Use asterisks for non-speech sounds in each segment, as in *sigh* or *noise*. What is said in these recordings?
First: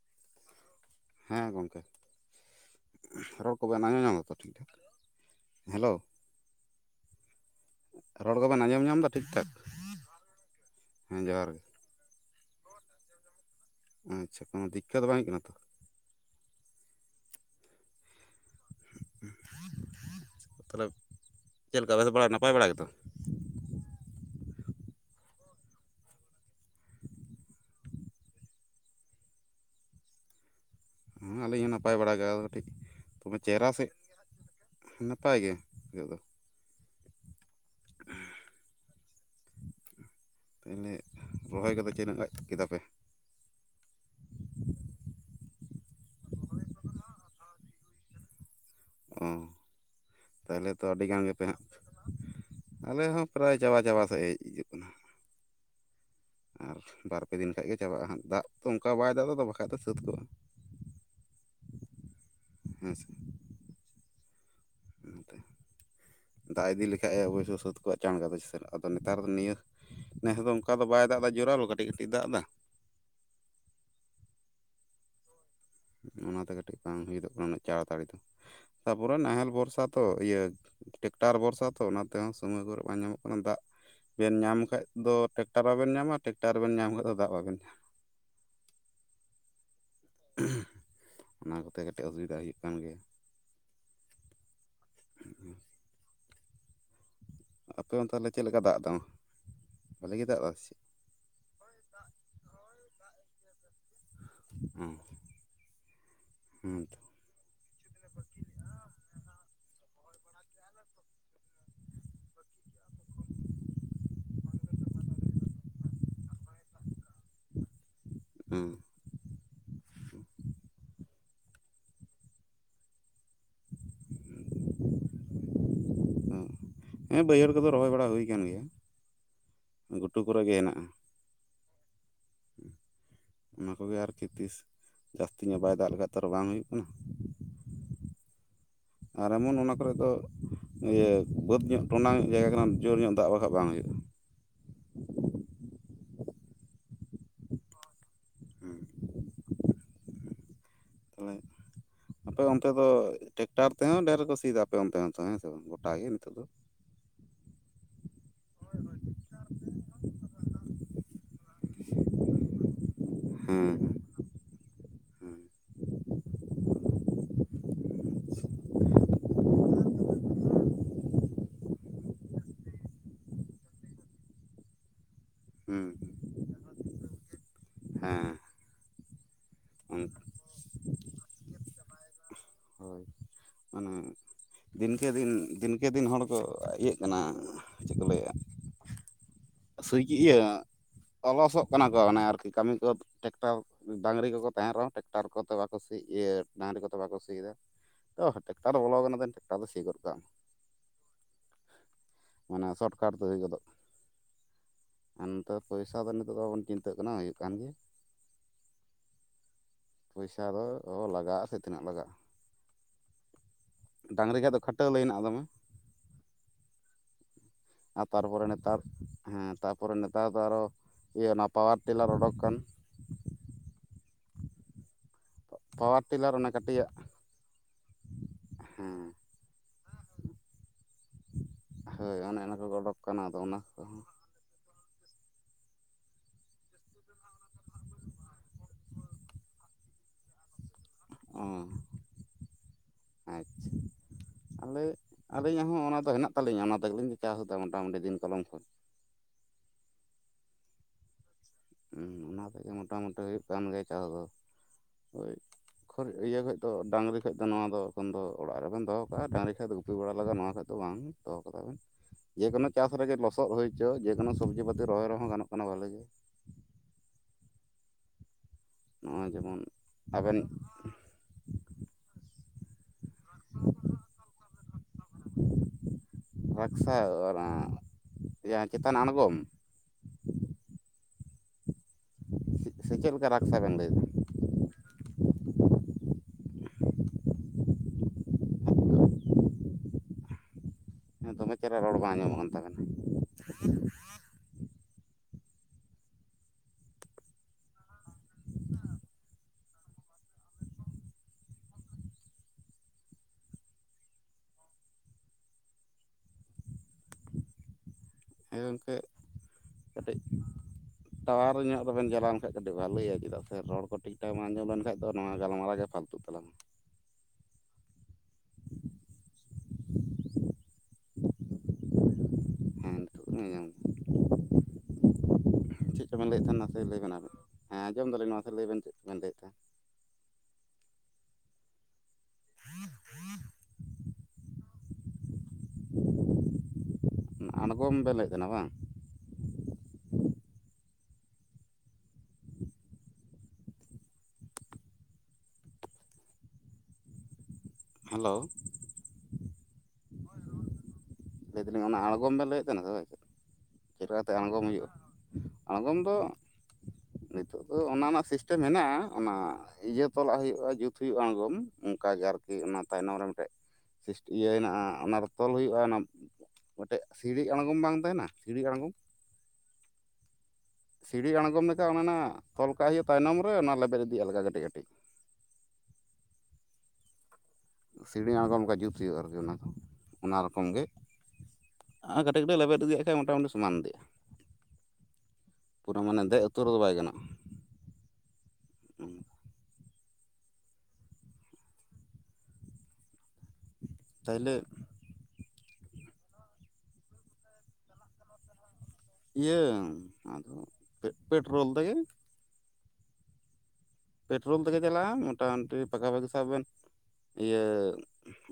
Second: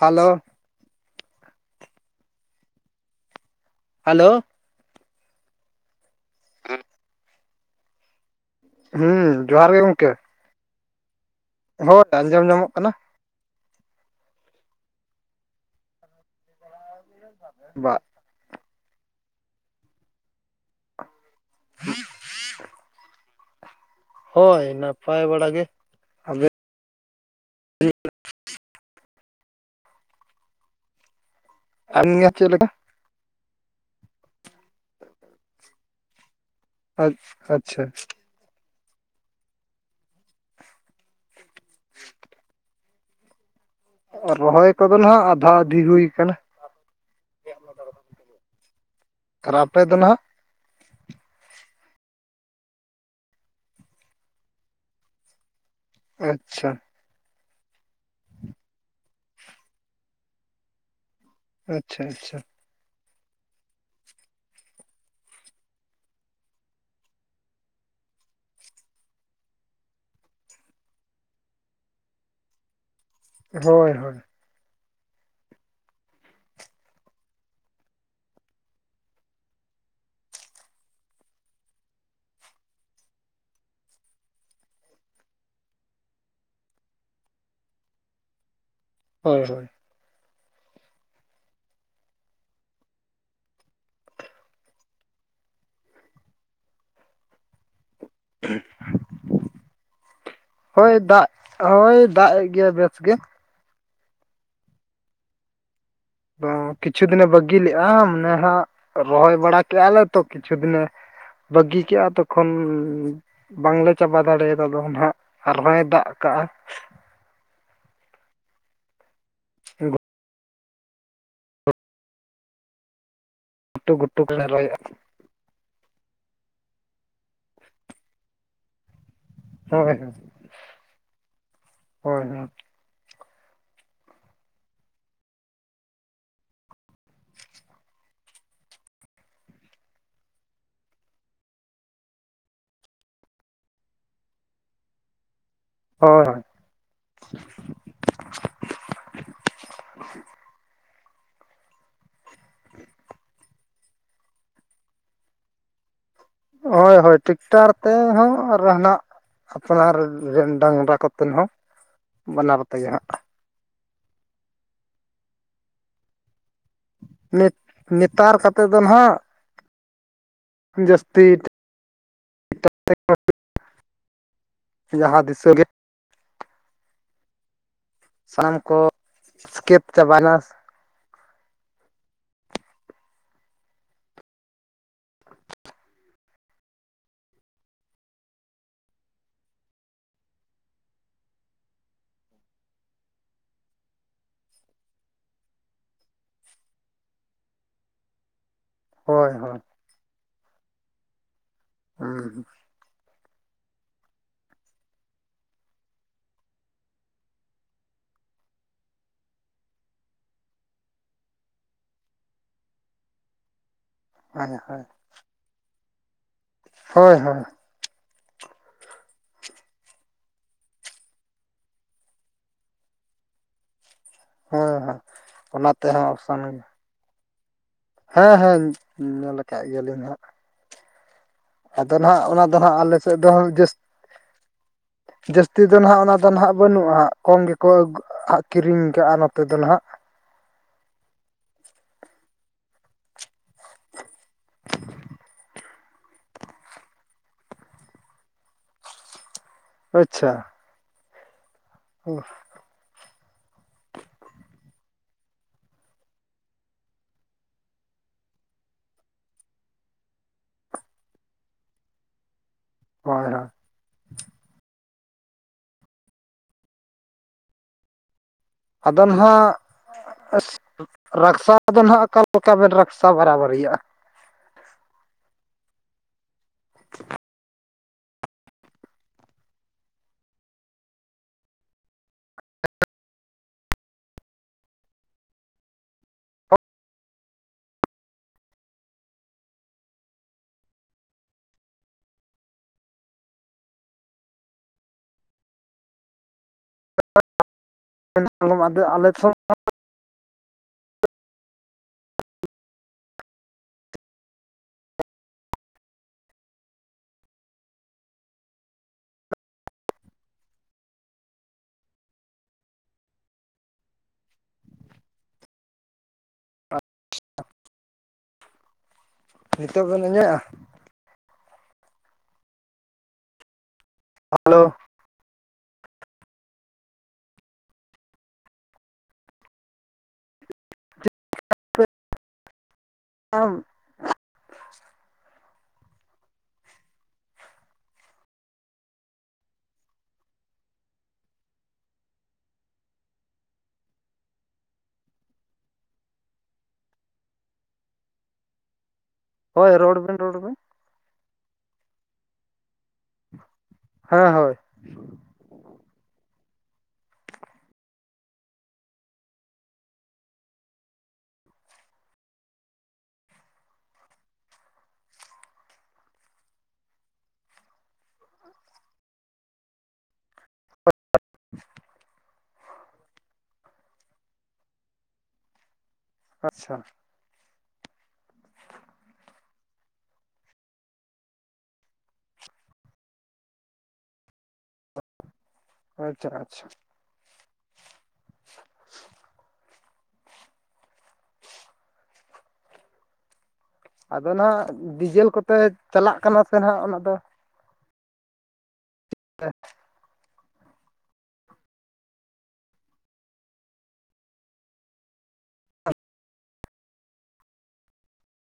Hello. ᱦᱮᱸ ᱜᱚᱢᱠᱮ ᱨᱚᱲ ᱠᱚᱵᱮᱱ ᱟᱸᱡᱚᱢ ᱧᱟᱢ ᱫᱟᱛᱚ ᱴᱷᱤᱠ ᱴᱷᱟᱠ? ᱦᱮᱞᱳ᱾ ᱦᱮᱸ ᱨᱚᱲ ᱠᱚᱵᱮᱱ ᱟᱸᱡᱚᱢ ᱧᱟᱢ ᱫᱟ ᱴᱷᱤᱠ ᱴᱷᱟᱠ, ᱡᱚᱦᱟᱨ ᱜᱮ ᱜᱚᱝᱠᱮ ᱦᱮᱸ, ᱡᱚᱦᱟᱨ ᱜᱮ᱾ ᱦᱳᱭ ᱟᱸᱡᱚᱢ ᱧᱟᱢᱚᱜ ᱠᱟᱱᱟ᱾ ᱟᱪᱪᱷᱟ ᱠᱳᱱᱳ ᱫᱤᱠᱠᱟᱛ ᱫᱚ ᱵᱟᱝ ᱦᱩᱭᱩᱜ ᱠᱟᱱᱟ ᱛᱚ? ᱵᱟ᱾ ᱛᱟᱦᱚᱞᱮ ᱪᱮᱫ ᱞᱮᱠᱟ ᱵᱮᱥ ᱵᱟᱲᱟ ᱱᱟᱯᱟᱭ ᱵᱟᱲᱟ ᱜᱮᱛᱚ? ᱦᱳᱭ ᱱᱟᱯᱟᱭ ᱵᱟᱲᱟ ᱜᱮ᱾ ᱞᱟᱹᱭᱟᱹᱧ ᱯᱮ *unintelligible* ᱦᱮᱸ ᱟᱹᱞᱤᱧ ᱦᱚᱸ ᱱᱟᱯᱟᱭ ᱟᱹᱵᱤᱱ ᱵᱟᱲᱟ ᱜᱮ ᱟᱫᱚ ᱪᱮᱫ ᱠᱟᱹᱴᱤᱡ ᱞᱮᱠᱟ ᱛᱚᱵᱮ ᱪᱮᱦᱨᱟ ᱥᱮᱡ ᱱᱟᱯᱟᱭ ᱜᱮ ᱱᱤᱛᱟᱹᱜ ᱫᱚ᱾ ᱟᱪᱷᱟ ᱟᱪᱪᱷᱟ᱾ ᱛᱟᱦᱞᱮ ᱨᱚᱦᱚᱭ ᱠᱚᱫᱚ ᱪᱮᱫ ᱞᱮᱠᱟ ᱠᱮᱫᱟ ᱯᱮ? ᱨᱚᱦᱚᱭ ᱠᱚᱫᱚ ᱦᱟᱸᱜ ᱟᱫᱷᱟ ᱟᱫᱷᱤ ᱦᱩᱭ ᱠᱟᱱᱟ᱾ ᱟᱨ ᱟᱯᱮ ᱫᱚ ᱱᱟᱦᱟᱜ ᱛᱟᱦᱞᱮ ᱛᱚ ᱟᱹᱰᱤ ᱜᱟᱱ ᱜᱮᱯᱮ ᱦᱟᱸᱜ ᱟᱞᱮ ᱦᱚᱸ ᱯᱨᱟᱭ ᱪᱟᱵᱟ ᱪᱟᱵᱟ ᱥᱮᱫ ᱦᱮᱡ ᱦᱤᱡᱩᱜ ᱠᱟᱱᱟ᱾ ᱟᱪᱪᱷᱟ ᱟᱨ ᱵᱟᱨ ᱯᱮ ᱫᱤᱱ ᱠᱷᱟᱡ ᱜᱮ ᱪᱟᱵᱟᱜᱼᱟ ᱦᱟᱜ ᱫᱟᱜ ᱛᱚ ᱚᱱᱠᱟ ᱵᱟᱭ ᱫᱟᱜ ᱫᱟ ᱛᱚ ᱵᱟᱠᱷᱟᱡ ᱫᱚ ᱥᱟᱹᱛ ᱠᱚᱜᱼᱟ᱾ ᱟᱪᱪᱷᱟ ᱟᱪᱪᱷᱟ᱾ ᱦᱮᱸ ᱥᱮ᱾ ᱚᱱᱛᱮᱼᱼ ᱫᱟᱜ ᱤᱫᱤ ᱞᱮᱠᱷᱟᱡ ᱮ ᱚᱵᱚᱥᱥᱳᱭ ᱥᱟᱹᱛ ᱠᱚᱣᱟᱜ ᱪᱟᱬ ᱜᱮ ᱟᱫᱚ ᱥᱮᱥ ᱟᱫᱚ ᱱᱮᱛᱟᱨ ᱫᱚ ᱱᱤᱭᱟᱹᱼᱼ ᱱᱮᱥ ᱫᱚ ᱚᱱᱠᱟ ᱫᱚ ᱵᱟᱭ ᱫᱟᱜ ᱫᱟ ᱡᱚᱨᱟᱞᱳ ᱠᱟᱹᱴᱤᱡ ᱠᱟᱹᱴᱤᱡ ᱮ ᱫᱟᱜ ᱫᱟ᱾ ᱦᱳᱭ ᱦᱳᱭ᱾ ᱚᱱᱟᱛᱮ ᱠᱟᱹᱴᱤᱡ ᱵᱟᱝ ᱦᱩᱭ ᱦᱚᱫᱚᱜ ᱠᱟᱱᱟ‌ ᱛᱟᱲᱟᱛᱟᱹᱲᱤ ᱫᱚ ᱛᱟᱯᱚᱨᱮ ᱱᱟᱦᱮᱞ ᱵᱷᱚᱨᱥᱟ ᱛᱚ ᱤᱭᱟᱹᱼᱼ ᱴᱮᱠᱴᱟᱨ ᱵᱷᱚᱨᱥᱟ ᱛᱚ ᱚᱱᱟᱛᱮ ᱦᱚᱸ ᱥᱚᱢᱚᱭ ᱠᱚᱨᱮ ᱵᱟᱝ ᱧᱟᱢᱚᱜ ᱠᱟᱱᱟ ᱫᱟᱜᱼᱼ ᱵᱮᱱ ᱧᱟᱢ ᱠᱷᱟᱡ ᱫᱚ ᱴᱮᱠᱴᱟᱨ ᱵᱟᱵᱮᱱ ᱧᱟᱢᱟ ᱴᱮᱠᱴᱟᱨ ᱵᱮᱱ ᱧᱟᱢ ᱠᱷᱟᱡ ᱫᱚ ᱫᱟᱜ ᱵᱟᱵᱮᱱ ᱧᱟᱢᱟ᱾ ᱦᱳᱭ ᱦᱳᱭ᱾ *inaudible* ᱚᱱᱟ ᱠᱚᱛᱮ ᱠᱟᱹᱴᱤᱡ ᱚᱥᱩᱵᱤᱫᱟ ᱦᱩᱭᱩᱜ ᱠᱟᱱ ᱜᱮᱭᱟ᱾ ᱟᱯᱮ ᱚᱱᱛᱮ ᱫᱚ ᱪᱮᱫ ᱞᱮᱠᱟ ᱫᱟᱜ ᱫᱟᱢᱟ ᱵᱷᱟᱹᱞᱤ ᱜᱮ ᱫᱟᱜ ᱫᱟᱭ ᱥᱮ ᱪᱮᱫ? ᱦᱳᱭ ᱫᱟᱜᱼᱼ ᱦᱳᱭ ᱫᱟᱜ ᱮᱫ ᱜᱮᱭᱟᱭ ᱵᱮᱥ ᱜᱮ᱾ ᱦᱩ ᱟ ᱠᱤᱪᱷᱩ ᱫᱤᱱᱮ ᱵᱟᱹᱜᱤ ᱞᱮᱜᱼᱟ ᱢᱟᱱᱮ ᱦᱟᱸᱜ ᱨᱚᱦᱚᱭ ᱵᱟᱲᱟ ᱠᱮᱜᱼᱟ ᱞᱮ ᱛᱚ ᱠᱤᱪᱷᱩ ᱫᱤᱱᱮᱼᱼ ᱵᱟᱹᱜᱤ ᱠᱮᱫᱼᱟ ᱛᱚᱠᱷᱚᱱᱼᱼ ᱵᱟᱝᱞᱮ ᱪᱟᱵᱟ ᱫᱟᱲᱮᱭᱟᱫᱟ ᱫᱚ ᱱᱟᱦᱟᱜ ᱟᱨᱦᱚᱸᱭ ᱫᱟᱜ ᱠᱟᱜᱼᱟ᱾ ᱦᱩᱸ᱾ *inaudible* ᱜᱷᱩᱴᱩ ᱜᱷᱩᱴᱩ ᱠᱚᱞᱮ ᱨᱚᱦᱚᱭ‌ᱮᱜ-ᱟ᱾ ᱩᱸ ᱵᱟᱹᱭᱦᱟᱹᱲ ᱠᱚᱫᱚ ᱨᱚᱦᱚᱭ ᱵᱟᱲᱟ ᱦᱩᱭ ᱠᱟᱱ ᱜᱮᱭᱟ᱾ ᱦᱳᱭ ᱜᱷᱩᱴᱩ ᱠᱚᱨᱮ *unintelligible* ᱜᱮ ᱦᱮᱱᱟᱜᱼᱟ ᱦᱳᱭ ᱦᱚᱸ ᱚᱱᱟ ᱠᱚᱜᱮ ᱟᱨᱠᱤ ᱛᱤᱥ? ᱡᱟᱹᱥᱛᱤ ᱧᱚᱜ ᱵᱟᱭ ᱫᱟᱜ ᱞᱮᱠᱷᱟᱡ ᱛᱚ ᱟᱨ ᱵᱟᱝ ᱦᱩᱭᱩᱜ ᱠᱟᱱᱟ᱾ ᱟᱨ ᱮᱢᱚᱱ ᱚᱱᱟ ᱠᱚᱨᱮ ᱫᱚ ᱤᱭᱟᱹ ᱵᱟᱹᱫ ᱧᱚᱜ ᱴᱚᱸᱰᱟᱝ ᱧᱚᱜ ᱡᱟᱭᱜᱟ ᱠᱟᱱᱟ ᱡᱳᱨ ᱧᱚᱜ ᱫᱟᱜ ᱵᱟᱠᱷᱟᱡ ᱵᱟᱝ ᱦᱩᱭᱩᱜᱼᱟ᱾ ᱦᱳᱭ ᱦᱚ ᱦᱩᱸ *unintelligible* ᱛᱟᱦᱚᱞᱮ ᱟᱯᱮ ᱚᱱᱛᱮ ᱫᱚ ᱴᱮᱠᱴᱟᱨ ᱛᱮᱦᱚᱸ ᱰᱷᱮᱨ ᱜᱮᱠᱚ ᱥᱤᱭᱫᱟ ᱟᱯᱮ ᱚᱱᱛᱮ ᱦᱚᱸᱛᱚ ᱦᱮᱸ ᱥᱮ ᱵᱟᱝ ᱜᱚᱴᱟ ᱜᱮ ᱱᱤᱛᱚᱜ ᱫᱚ ᱦᱳᱭ ᱦᱳᱭ ᱴᱩᱠᱴᱟᱨ ᱛᱮᱼᱦᱚᱸ ᱟᱨᱦᱚᱸ ᱱᱟᱜ ᱟᱯᱱᱟᱨ ᱨᱮᱱ ᱰᱟᱝᱨᱟ ᱠᱚᱛᱮᱱ ᱦᱚᱸ ᱵᱟᱱᱟᱨ‌ ᱛᱮᱜᱮ ᱦᱟᱸᱜ ᱦᱩᱸ ᱦᱩᱸ ᱱᱤᱛ ᱱᱮᱛᱟᱨ ᱠᱟᱛᱮᱫ ᱫᱚ ᱱᱟ ᱦᱟᱸᱜ ᱡᱟᱹᱥᱛᱤ *unintelligible* ᱡᱟᱦᱟᱸ ᱫᱤᱥᱟᱹᱜᱮ ᱦᱮᱸ ᱦᱮᱸ ᱥᱟᱱᱟᱢ ᱠᱚ ᱥᱠᱮᱯ ᱚᱱ ᱪᱟᱵᱟᱱᱟᱥ ᱦᱳᱭ ᱚᱱᱮ ᱫᱤᱱᱠᱮ ᱫᱤᱱ ᱫᱤᱱᱠᱮ ᱫᱤᱱ ᱦᱚᱲ ᱠᱚ ᱤᱭᱟᱹᱜ ᱠᱟᱱᱟ ᱪᱮᱫ ᱠᱚ ᱞᱟᱹᱭᱮᱜᱼᱟ? ᱥᱩᱡ ᱤᱭᱟᱹᱼᱟᱸᱜ ᱚᱞᱚᱥᱚᱜ ᱠᱟᱱᱟ ᱠᱚ ᱚᱱᱮ ᱟᱨᱠᱤ ᱠᱟᱹᱢᱤ ᱠᱚ ᱴᱮᱠᱴᱟᱨ ᱰᱟᱝᱨᱤ ᱠᱚᱠᱚ ᱛᱟᱦᱮᱱ ᱨᱮᱦᱚᱸ ᱴᱮᱠᱴᱟᱨ ᱠᱚᱛᱮ ᱵᱟᱠᱚ ᱥᱤ ᱤᱭᱟᱹ ᱰᱟᱝᱨᱤ ᱠᱚᱛᱮ ᱵᱟᱠᱚ ᱥᱤᱭᱫᱟ᱾ ᱚ ᱴᱮᱠᱴᱟᱨ ᱵᱚᱞᱚ ᱠᱟᱱᱟ ᱛᱚ ᱦᱳᱭ ᱱᱤᱛᱚᱜ ᱦᱳᱭ ᱛᱟᱦᱚᱞᱮ ᱥᱤ ᱜᱚᱫ ᱠᱟᱜ ᱢᱮ ᱦᱩᱸ ᱢᱟᱱᱮ ᱥᱚᱴ ᱠᱟᱴ ᱛᱮ ᱦᱩᱭ ᱜᱚᱫᱚᱜ ᱢᱟ᱾ ᱚᱱᱛᱮ ᱯᱚᱭᱥᱟ ᱫᱚ ᱱᱤᱛᱚᱜ ᱫᱚ ᱵᱟᱵᱚᱱ ᱪᱤᱱᱛᱟᱹᱜ ᱠᱟᱱᱟ ᱦᱳᱭᱩᱜ ᱠᱟᱱ ᱜᱮ᱾ ᱯᱚᱭᱥᱟ ᱫᱚ ᱚ ᱞᱟᱜᱟᱜᱼᱟ ᱥᱮ ᱛᱤᱱᱟᱹᱜ ᱞᱟᱜᱟᱜᱼᱟ᱾ ᱰᱟᱝᱨᱤ ᱠᱷᱟᱡ ᱦᱳᱭ ᱫᱚ ᱦᱳᱭ ᱠᱷᱟᱴᱟᱹᱞᱤ ᱦᱮᱱᱟᱜᱼᱟ ᱫᱚᱢᱮ᱾ ᱦᱳᱭ ᱦᱳᱭ ᱟᱨ ᱛᱟᱨᱯᱚᱨᱮ ᱱᱮᱛᱟᱨ ᱦᱩᱸ ᱛᱟᱨᱯᱚᱨᱮ ᱱᱮᱛᱟᱨ ᱫᱚ ᱟᱨᱚ ᱤᱭᱟᱹ ᱚᱱᱟ ᱯᱟᱣᱟᱨ ᱴᱮᱞᱟᱨ ᱚᱰᱳᱠ ᱠᱟᱱ ᱦᱳᱭ ᱦᱳᱭ ᱚᱱᱟ ᱯᱟᱣᱟᱨ ᱛᱮᱦᱚᱸ ᱴᱤᱞᱟᱨ ᱚᱯᱥᱟᱱ ᱚᱱᱟ ᱜᱮ᱾ ᱠᱟᱹᱴᱤᱡᱟᱜ ᱦᱮᱸ ᱦᱮᱸ ᱧᱮᱞ ᱟᱠᱟᱜ ᱜᱮᱭᱟᱞᱤᱧ ᱱᱟᱼᱦᱟᱸᱜ᱾ ᱟᱫᱚ ᱱᱟ ᱦᱳᱭ ᱦᱟᱸᱜ ᱚᱱᱮ ᱚᱱᱟ ᱫᱚᱦ ᱠᱚᱜᱮ ᱱᱟᱸᱜ ᱟᱞᱮ ᱚᱰᱳᱠ ᱥᱮᱫ ᱠᱟᱱᱟ ᱟᱫᱚ ᱫᱚᱦᱚᱸ ᱚᱱᱟ ᱡᱟᱹᱥ ᱠᱚᱦᱚᱸ ᱡᱟᱹᱥᱛᱤ ᱫᱚ ᱱᱟᱦᱟᱜ ᱚᱱᱟ ᱫᱚ ᱱᱟᱦᱟᱜ ᱵᱟᱹᱱᱩᱜᱼᱟ ᱠᱚᱢ ᱜᱮᱠᱚ ᱟᱜ ᱠᱤᱨᱤᱧ ᱠᱟᱜᱼᱟ ᱱᱚᱛᱮ ᱫᱚ ᱱᱟᱦᱟᱜ᱾ ᱚᱸ ᱟᱪᱪᱷᱟ ᱟᱞᱮ ᱟᱹᱞᱤᱧᱟᱜ ᱦᱚᱸ ᱚᱱᱟ ᱫᱚ ᱦᱮᱱᱟᱜ ᱛᱟᱞᱤᱧᱟ ᱚᱱᱟ ᱛᱮᱜᱮ ᱞᱤᱧ ᱪᱟᱥ ᱮᱫᱟ ᱢᱚᱴᱟᱢᱩᱴᱤ ᱫᱤᱱ ᱠᱟᱞᱚᱢ ᱠᱷᱚᱱ᱾ ᱟᱪᱪᱷᱟ ᱦᱩᱸ ᱦᱳᱭ ᱚᱱᱟ ᱛᱮᱜᱮ ᱢᱚᱴᱟ ᱢᱩᱴᱤ ᱦᱩᱭᱩᱜ ᱠᱟᱱ ᱜᱮᱭᱟ ᱪᱟᱥ ᱫᱚ ᱦᱳᱭ ᱠᱷᱩᱨ ᱤᱭᱟᱹ ᱠᱷᱚᱡ ᱫᱚ ᱰᱟᱹᱝᱨᱤ ᱠᱷᱚᱡ ᱫᱚ ᱱᱚᱣᱟ ᱫᱚ ᱮᱠᱷᱚᱱ ᱫᱚ ᱚᱲᱟᱜ ᱨᱮᱜᱤᱧ ᱫᱚᱦᱚ ᱠᱟᱜᱼᱟ ᱰᱟᱝᱨᱤ ᱠᱷᱚᱡ ᱫᱚ ᱩ ᱛᱩ ᱵᱟᱞᱟ ᱵᱮᱱ ᱮᱢᱟ ᱠᱷᱟᱡ ᱛᱚ ᱵᱟᱝ ᱫᱚᱦᱚ ᱠᱟᱫᱟ ᱵᱤᱱ᱾ ᱡᱮᱠᱳᱱᱳ ᱪᱟᱥ ᱨᱮᱜᱮ ᱞᱚᱥᱚᱫ ᱦᱳᱭ ᱦᱩᱭᱪᱚ ᱡᱮᱠᱳᱱᱳ ᱥᱚᱵᱽᱡᱤ ᱯᱟᱹᱛᱤ ᱨᱚᱦᱚᱭ ᱨᱮᱦᱚᱸ ᱜᱟᱱᱚᱜ ᱠᱟᱱᱟ ᱵᱷᱟᱞᱤ ᱜᱮ᱾ ᱟᱵᱮᱚᱴᱱ ᱱᱚᱜᱼᱚᱭ ᱦᱟᱸᱜ ᱡᱮᱢᱚᱱ ᱟᱵᱮᱱ *unintelligible* ᱨᱟᱠᱥᱟ ᱫᱚᱦ ᱱᱟᱜ ᱚᱠᱟᱮᱠᱟ ᱵᱮᱱ ᱨᱟᱠᱥᱟ ᱵᱟᱨᱟᱵᱟᱨᱤᱭᱟᱜᱼᱟ? *inaudible* ᱨᱟᱠᱥᱟ ᱚᱨ ᱟᱸ ᱮᱸᱭᱟ ᱪᱮᱛᱟᱱ ᱟᱬᱜᱚᱢ? ᱥᱮ ᱪᱮᱫ ᱞᱮᱠᱟ ᱨᱟᱠᱥᱟᱵᱚᱱ ᱫᱷᱚᱱ? ᱸ ᱫᱚᱢᱮ ᱪᱮᱦᱨᱟ ᱨᱚᱲ ᱵᱟᱝ ᱟᱸᱡᱚᱢᱚᱜ ᱠᱟᱱ ᱛᱟᱵᱮᱱᱟ *unintelligible* ᱠᱷᱚᱱ ᱦᱮᱸ ᱜᱚᱝᱠᱮ ᱠᱟᱹᱴᱤᱡ ᱴᱟᱣᱟᱨ ᱧᱚᱜ ᱨᱮᱵᱮᱱ ᱪᱟᱞᱟᱣᱱ ᱠᱷᱟᱱᱡ ᱠᱟᱹᱴᱤᱡ ᱵᱷᱟᱞᱮᱭᱟ ᱪᱮᱫᱟᱜ ᱥᱮ ᱨᱚᱲ ᱠᱚ ᱴᱷᱤᱠ ᱴᱷᱟᱠ ᱵᱟᱝ ᱟᱡᱚᱢ ᱞᱮᱱᱠᱷᱟᱱᱡ ᱫᱚ ᱱᱚᱣᱟ ᱜᱟᱞᱢᱟᱨᱟᱜ ᱜᱮ ᱯᱷᱟᱞᱛᱚ ᱟ ᱛᱞᱟᱝ ᱱᱤᱛᱚᱜ ᱵᱮᱱ ᱤᱧᱟᱹᱜᱼᱟ ᱦᱮᱸ ᱱᱤᱛᱚᱜ ᱟᱡᱚᱢ ᱜᱮ ᱦᱮᱞᱳ ᱪᱮᱫ ᱠᱚᱵᱮᱱ ᱞᱟᱹᱭᱮᱫ ᱛᱟᱦᱮᱱᱟ ᱱᱟ ᱞᱟᱹᱭ ᱵᱮᱵ ᱦᱮᱸ ᱚᱡᱟᱢ ᱫᱟᱞᱤᱧ ᱱᱚᱣᱟ ᱞᱟᱹᱭ ᱪᱮᱫᱵᱮᱱ ᱞᱟᱹᱭᱮᱫ ᱛᱟᱦᱮᱸᱱᱟ *unintelligible* ᱟᱢ *inaudible* ᱟᱬᱜᱚᱢ ᱵᱮᱱ ᱞᱟᱹᱭᱮᱫ ᱛᱟᱦᱮᱱᱟ ᱵᱟᱝ? ᱦᱮᱞᱳ ᱦᱳᱭ ᱨᱚᱲ ᱵᱮᱱ ᱨᱚᱲ ᱵᱮᱱ ᱞᱟᱹᱭ ᱫᱟᱞᱤᱧ ᱚᱱᱟ ᱟᱬᱜᱚᱢ ᱵᱮᱱ ᱞᱟᱹᱭᱮᱫ ᱛᱟᱦᱮᱱᱟ ᱪᱮᱫ ᱦᱮᱸ ᱞᱮᱠᱟᱛᱮ ᱦᱳᱭ ᱟᱬᱜᱚᱢ ᱦᱩᱭᱩᱜᱼᱟ ᱟᱬᱜᱚᱢ ᱫᱚ ᱱᱤᱛᱳᱜ ᱫᱚ ᱚᱱᱟ ᱢᱟ ᱥᱤᱥᱴᱮᱢ ᱦᱮᱱᱟᱜᱼᱟ ᱚᱱᱟ ᱤᱭᱟᱹ ᱛᱚᱞᱟᱜ ᱦᱩᱭᱩᱜᱼᱟ ᱡᱩᱛ ᱦᱩᱭᱩᱜᱼᱟ ᱟᱬᱜᱚᱢ ᱚᱱᱠᱟ ᱜᱮ ᱟᱨᱠᱤ ᱚᱱᱟ ᱛᱟᱭᱱᱚᱢ ᱨᱮ ᱢᱤᱫᱴᱮᱡ ᱤᱭᱟᱹ ᱦᱮᱱᱟᱜᱼᱟ ᱚᱱᱟᱨᱮ ᱛᱚᱞ ᱦᱩᱭᱩᱜᱼᱟ ᱚᱱᱟ ᱢᱤᱫᱴᱮᱱ ᱥᱤᱲᱤ ᱟᱬᱜᱚᱢ ᱵᱟᱝ ᱛᱟᱦᱮᱱᱟ ᱥᱤᱲᱤ ᱟᱲᱬᱜᱚᱢ ᱥᱤᱲᱤ ᱟᱬᱜᱚᱢ ᱞᱮᱠᱟ ᱚᱱᱟ ᱨᱮᱱᱟᱜ ᱛᱚᱞ ᱠᱟᱜ ᱦᱩᱭᱩᱜ ᱛᱟᱭᱱᱚᱢ ᱨᱮ ᱚᱱᱟ ᱞᱮᱵᱮᱫ ᱤᱫᱤᱭᱟᱜ ᱟᱞᱜᱷᱟ ᱠᱟᱹᱴᱤᱡ ᱠᱟᱹᱴᱤᱡ ᱟᱪᱪᱷᱟ ᱥᱤᱲᱤ ᱟᱬᱜᱚᱢ ᱞᱮᱠᱟ ᱡᱩᱛ ᱦᱩᱭᱩᱜᱼᱟ ᱟᱨᱠᱤ ᱚᱱᱟ ᱫᱚ ᱚᱱᱟ ᱨᱚᱠᱚᱢ ᱜᱮ ᱟᱨ ᱠᱟᱹᱴᱤᱡ ᱠᱟᱹᱴᱤᱡ ᱞᱮᱵᱮᱫ ᱤᱫᱮᱜ ᱠᱷᱟᱡ ᱢᱚᱴᱟᱢᱩᱴᱤ ᱥᱚᱢᱟᱱ ᱤᱫᱤᱜᱼᱟ ᱯᱩᱨᱟᱹ ᱢᱟᱱᱮ ᱟᱪᱪᱷᱟ ᱫᱮᱡ ᱩᱛᱚᱨ ᱟᱪᱪᱷᱟ ᱦᱟ ᱵᱟᱭ ᱜᱟᱱᱚᱜᱼᱟ ᱟᱫᱚ ᱱᱟᱜ ᱛᱟᱦᱚᱞᱮ ᱰᱤᱡᱮᱞ ᱠᱚᱛᱮ ᱪᱟᱞᱟᱜ ᱠᱟᱱᱟ ᱥᱮ ᱦᱱᱟᱜ ᱚᱱᱟ ᱫᱚ ᱤᱭᱟᱹ ᱟᱫᱚ ᱯᱮᱴᱨᱳᱞ ᱛᱮᱜᱮ ᱯᱮᱴᱨᱳᱞ ᱛᱮᱜᱮ ᱪᱟᱞᱟᱜᱼᱟ ᱢᱚᱴᱟᱢ ᱢᱩᱩᱴᱤ ᱯᱟᱠᱟᱷᱟ ᱯᱟᱠᱤ ᱥᱟᱵ ᱵᱮᱱ ᱤᱭᱟᱹ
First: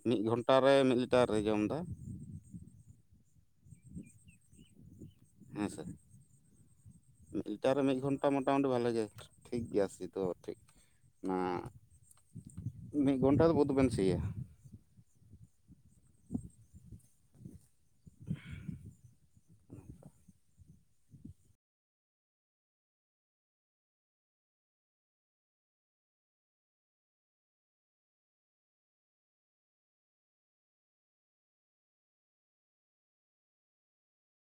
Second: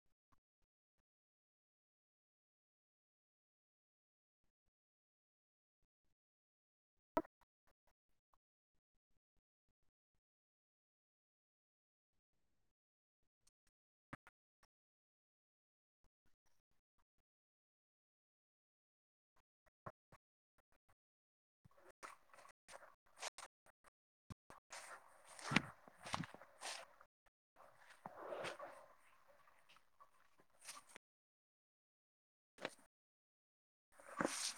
ᱢᱤᱫ ᱜᱷᱚᱱᱴᱟ ᱨᱮ ᱢᱤᱫ ᱞᱤᱴᱟᱨ ᱨᱮ ᱡᱚᱢ ᱮᱫᱟ ᱦᱮᱸ ᱥᱮ ᱢᱤᱫᱴᱟᱨ ᱨᱮ ᱢᱤᱫ ᱜᱷᱚᱱᱴᱟ ᱢᱳᱴᱟᱢᱩᱴᱤ ᱵᱷᱟᱞᱮ ᱜᱮ। ᱴᱷᱤᱠ ᱜᱮᱭᱟ ᱥᱤ ᱛᱚ ᱴᱷᱤᱠ। ᱚᱱᱟ ᱢᱤᱫ ᱜᱷᱚᱱᱴᱟ ᱫᱚ ᱵᱟᱹᱫ ᱵᱮᱱ ᱥᱤᱭᱟ।